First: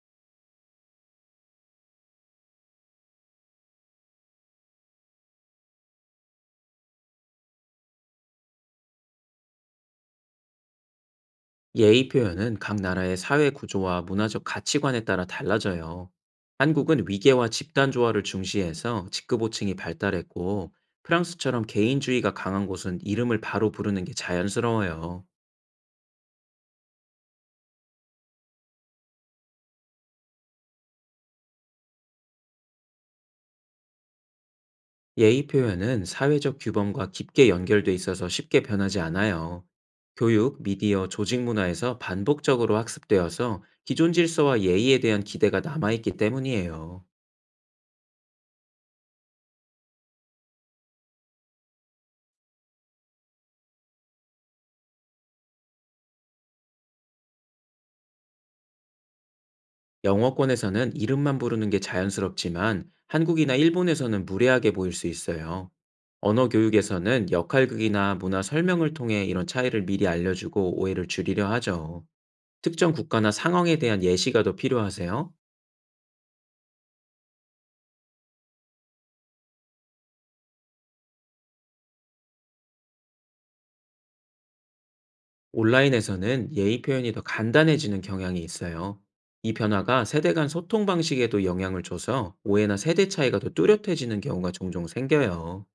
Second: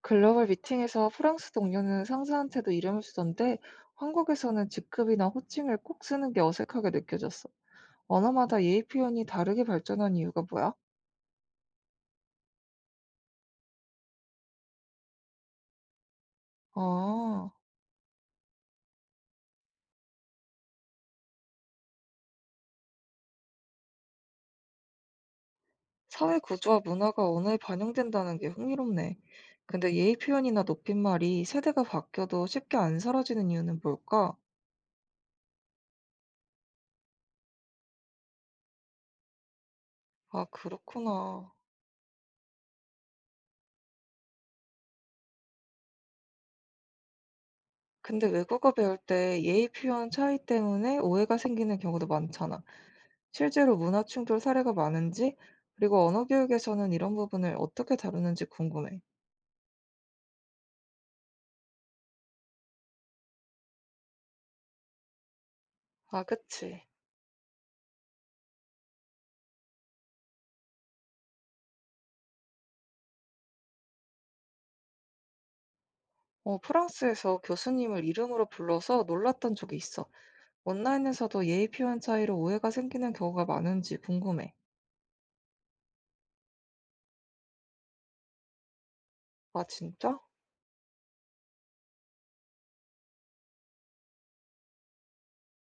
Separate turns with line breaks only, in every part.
글로벌 미팅에서 프랑스 동료는 상사한테도 이름을 쓰던데 한국에서는 직급이나 호칭을 꼭 쓰는 게 어색하게 느껴졌어. 언어마다 예의 표현이 다르게 발전한 이유가 뭐야?
예의 표현은 각 나라의 사회 구조와 문화적 가치관에 따라 달라져요. 한국은 위계와
아,
집단 조화를 중시해서 직급호칭이 발달했고, 프랑스처럼 개인주의가 강한 곳은 이름을 바로 부르는 게 자연스러워요.
사회 구조와 문화가 언어에 반영된다는 게 흥미롭네. 근데 예의 표현이나 높임말이 세대가 바뀌어도 쉽게 안 사라지는 이유는 뭘까?
예의 표현은 사회적 규범과 깊게 연결돼 있어서 쉽게 변하지 않아요.
아,
교육, 미디어, 조직
그렇구나.
문화에서 반복적으로 학습되어서 기존 질서와 예의에 대한 기대가 남아있기 때문이에요.
근데 외국어 배울 때 예의 표현 차이 때문에 오해가 생기는 경우도 많잖아. 실제로 문화 충돌 사례가 많은지, 그리고 언어 교육에서는 이런 부분을 어떻게 다루는지 궁금해.
영어권에서는 이름만 부르는 게 자연스럽지만 한국이나 일본에서는 무례하게 보일 수 있어요.
아,
언어
그치.
교육에서는 역할극이나 문화 설명을 통해 이런 차이를 미리 알려주고 오해를 줄이려 하죠. 특정 국가나 상황에 대한 예시가 더 필요하세요?
어, 프랑스에서 교수님을 이름으로 불러서 놀랐던 적이 있어. 온라인에서도 예의 표현 차이로 오해가 생기는 경우가 많은지 궁금해.
온라인에서는 예의 표현이 더 간단해지는 경향이 있어요. 이
아,
변화가
진짜?
세대 간 소통 방식에도 영향을 줘서 오해나 세대 차이가 더 뚜렷해지는 경우가 종종 생겨요.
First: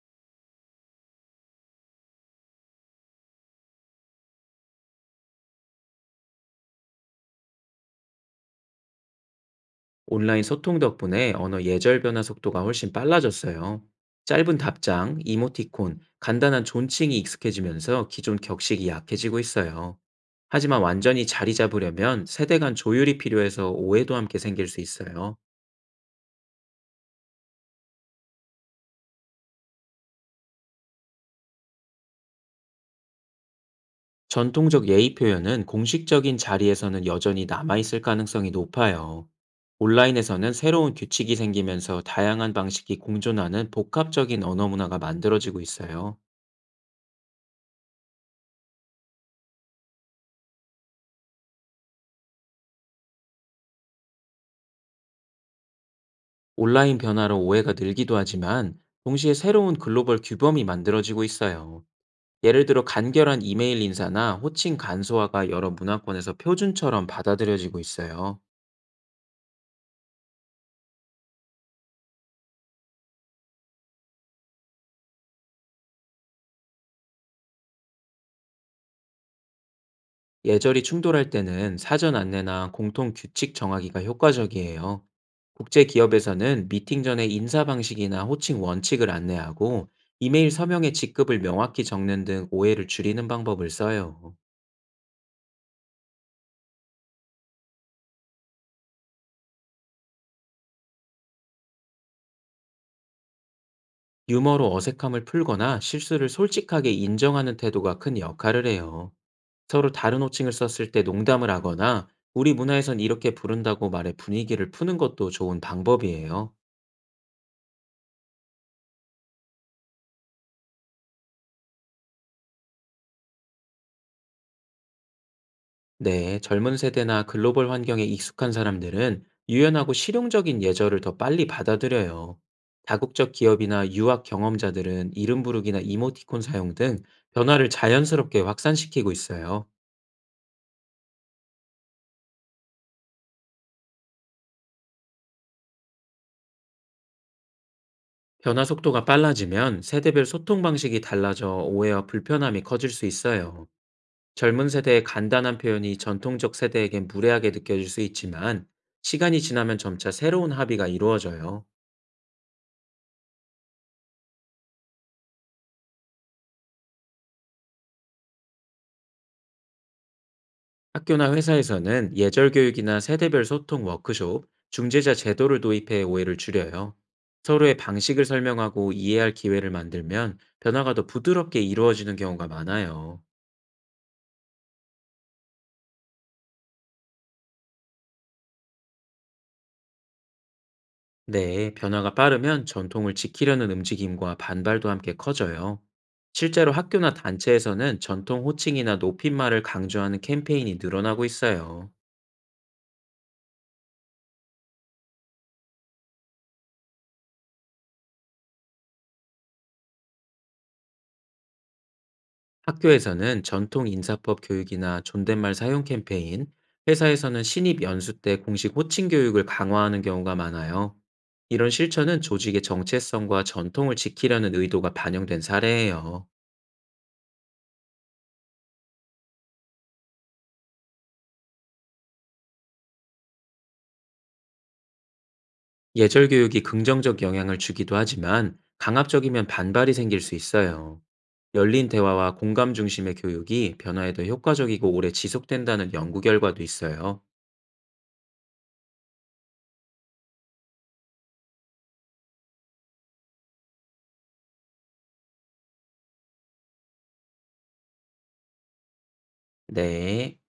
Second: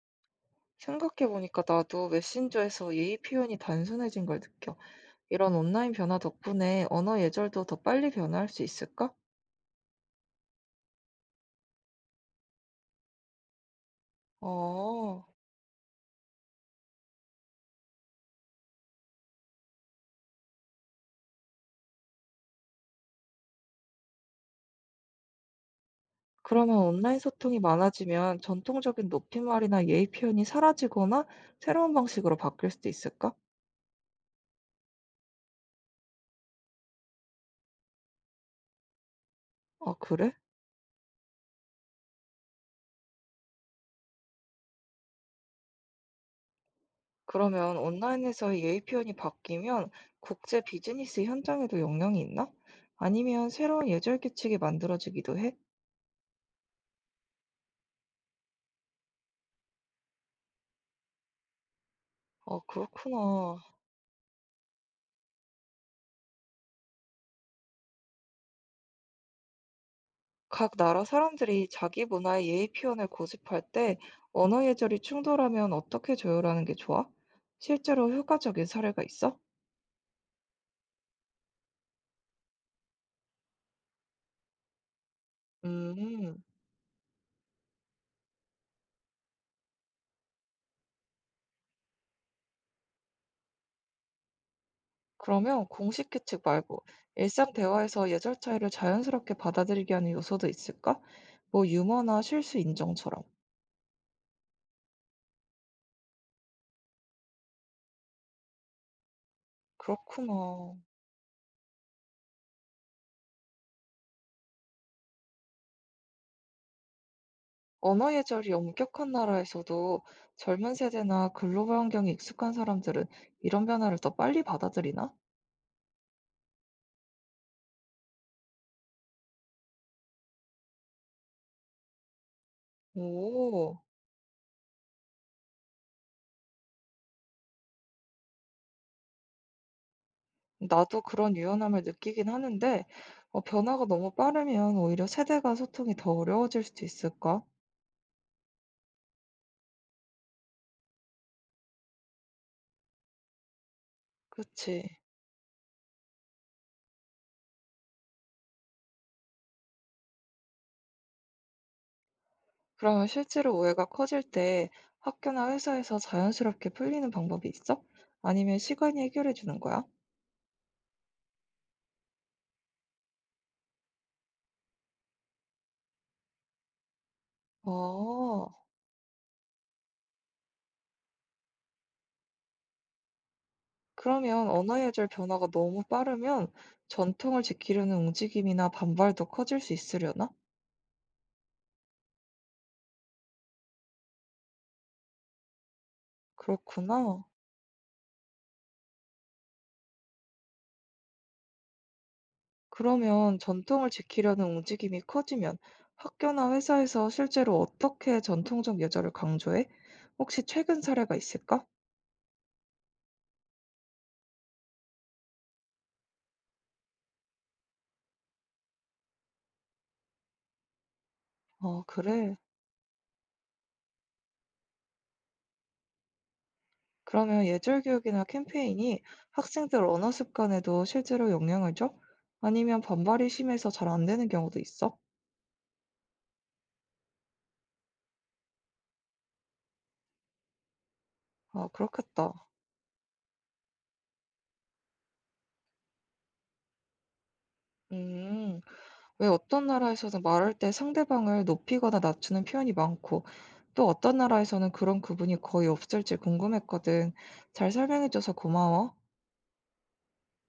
생각해보니까 나도 메신저에서 예의 표현이 단순해진 걸 느껴. 이런 온라인 변화 덕분에 언어 예절도 더 빨리 변화할 수 있을까?
온라인 소통 덕분에 언어 예절 변화 속도가 훨씬 빨라졌어요. 짧은 답장,
어,
이모티콘, 간단한 존칭이 익숙해지면서 기존 격식이 약해지고 있어요. 하지만 완전히 자리 잡으려면 세대 간 조율이 필요해서 오해도 함께 생길 수 있어요.
그러면 온라인 소통이 많아지면 전통적인 높임말이나 예의 표현이 사라지거나 새로운 방식으로 바뀔 수도 있을까?
전통적 예의 표현은 공식적인 자리에서는 여전히 남아있을 가능성이 높아요.
아, 그래?
온라인에서는 새로운 규칙이 생기면서 다양한 방식이 공존하는 복합적인 언어 문화가 만들어지고 있어요.
그러면 온라인에서의 예의 표현이 바뀌면 국제 비즈니스 현장에도 영향이 있나? 아니면 새로운 예절 규칙이 만들어지기도 해?
온라인 변화로 오해가 늘기도 하지만 동시에 새로운 글로벌 규범이 만들어지고 있어요.
아,
예를 들어 간결한
그렇구나.
이메일 인사나 호칭 간소화가 여러 문화권에서 표준처럼 받아들여지고 있어요.
각 나라 사람들이 자기 문화의 예의 표현을 고집할 때 언어 예절이 충돌하면 어떻게 조율하는 게 좋아? 실제로 효과적인 사례가 있어?
예절이 충돌할 때는 사전 안내나 공통 규칙 정하기가 효과적이에요. 국제
음.
기업에서는 미팅 전에 인사 방식이나 호칭 원칙을 안내하고 이메일 서명의 직급을 명확히 적는 등 오해를 줄이는 방법을 써요.
그러면 공식 규칙 말고 일상 대화에서 예절 차이를 자연스럽게 받아들이게 하는 요소도 있을까? 뭐 유머나 실수 인정처럼.
유머로 어색함을 풀거나 실수를 솔직하게 인정하는 태도가 큰 역할을 해요. 서로 다른 호칭을
그렇구나.
썼을 때 농담을 하거나 우리 문화에선 이렇게 부른다고 말해 분위기를 푸는 것도 좋은 방법이에요.
언어 예절이 엄격한 나라에서도 젊은 세대나 글로벌 환경에 익숙한 사람들은 이런 변화를 더 빨리 받아들이나?
네, 젊은 세대나 글로벌 환경에 익숙한 사람들은 유연하고 실용적인 예절을 더 빨리 받아들여요. 다국적
오,
기업이나 유학 경험자들은 이름 부르기나 이모티콘 사용 등 변화를 자연스럽게 확산시키고 있어요.
나도 그런 유연함을 느끼긴 하는데 변화가 너무 빠르면 오히려 세대 간 소통이 더 어려워질 수도 있을까?
변화 속도가 빨라지면 세대별 소통 방식이 달라져 오해와 불편함이 커질 수 있어요. 젊은
그치.
세대의 간단한 표현이 전통적 세대에겐 무례하게 느껴질 수 있지만 시간이 지나면 점차 새로운 합의가 이루어져요.
그러면 실제로 오해가 커질 때 학교나 회사에서 자연스럽게 풀리는 방법이 있어? 아니면 시간이 해결해 주는 거야?
학교나 회사에서는 예절 교육이나 세대별 소통 워크숍, 중재자 제도를 도입해 오해를 줄여요.
아,
서로의 방식을 설명하고 이해할 기회를 만들면 변화가 더 부드럽게 이루어지는 경우가 많아요.
그러면 언어예절 변화가 너무 빠르면 전통을 지키려는 움직임이나 반발도 커질 수 있으려나?
네, 변화가 빠르면 전통을 지키려는 움직임과 반발도 함께 커져요. 실제로 학교나
그렇구나.
단체에서는 전통 호칭이나 높임말을 강조하는 캠페인이 늘어나고 있어요.
그러면 전통을 지키려는 움직임이 커지면 학교나 회사에서 실제로 어떻게 전통적 예절을 강조해? 혹시 최근 사례가 있을까?
학교에서는 전통 인사법 교육이나 존댓말 사용 캠페인, 회사에서는 신입 연수 때 공식 호칭 교육을 강화하는 경우가 많아요. 이런
아,
실천은
그래.
조직의 정체성과 전통을 지키려는 의도가 반영된 사례예요.
그러면 예절 교육이나 캠페인이 학생들 언어 습관에도 실제로 영향을 줘? 아니면 반발이 심해서 잘 안 되는 경우도 있어?
예절 교육이 긍정적 영향을 주기도 하지만 강압적이면 반발이 생길 수 있어요.
아,
열린
그렇겠다.
대화와 공감 중심의 교육이 변화에 더 효과적이고 오래 지속된다는 연구 결과도 있어요.
음, 왜 어떤 나라에서는 말할 때 상대방을 높이거나 낮추는 표현이 많고, 또 어떤 나라에서는 그런 구분이 거의 없을지 궁금했거든. 잘 설명해줘서 고마워.
네.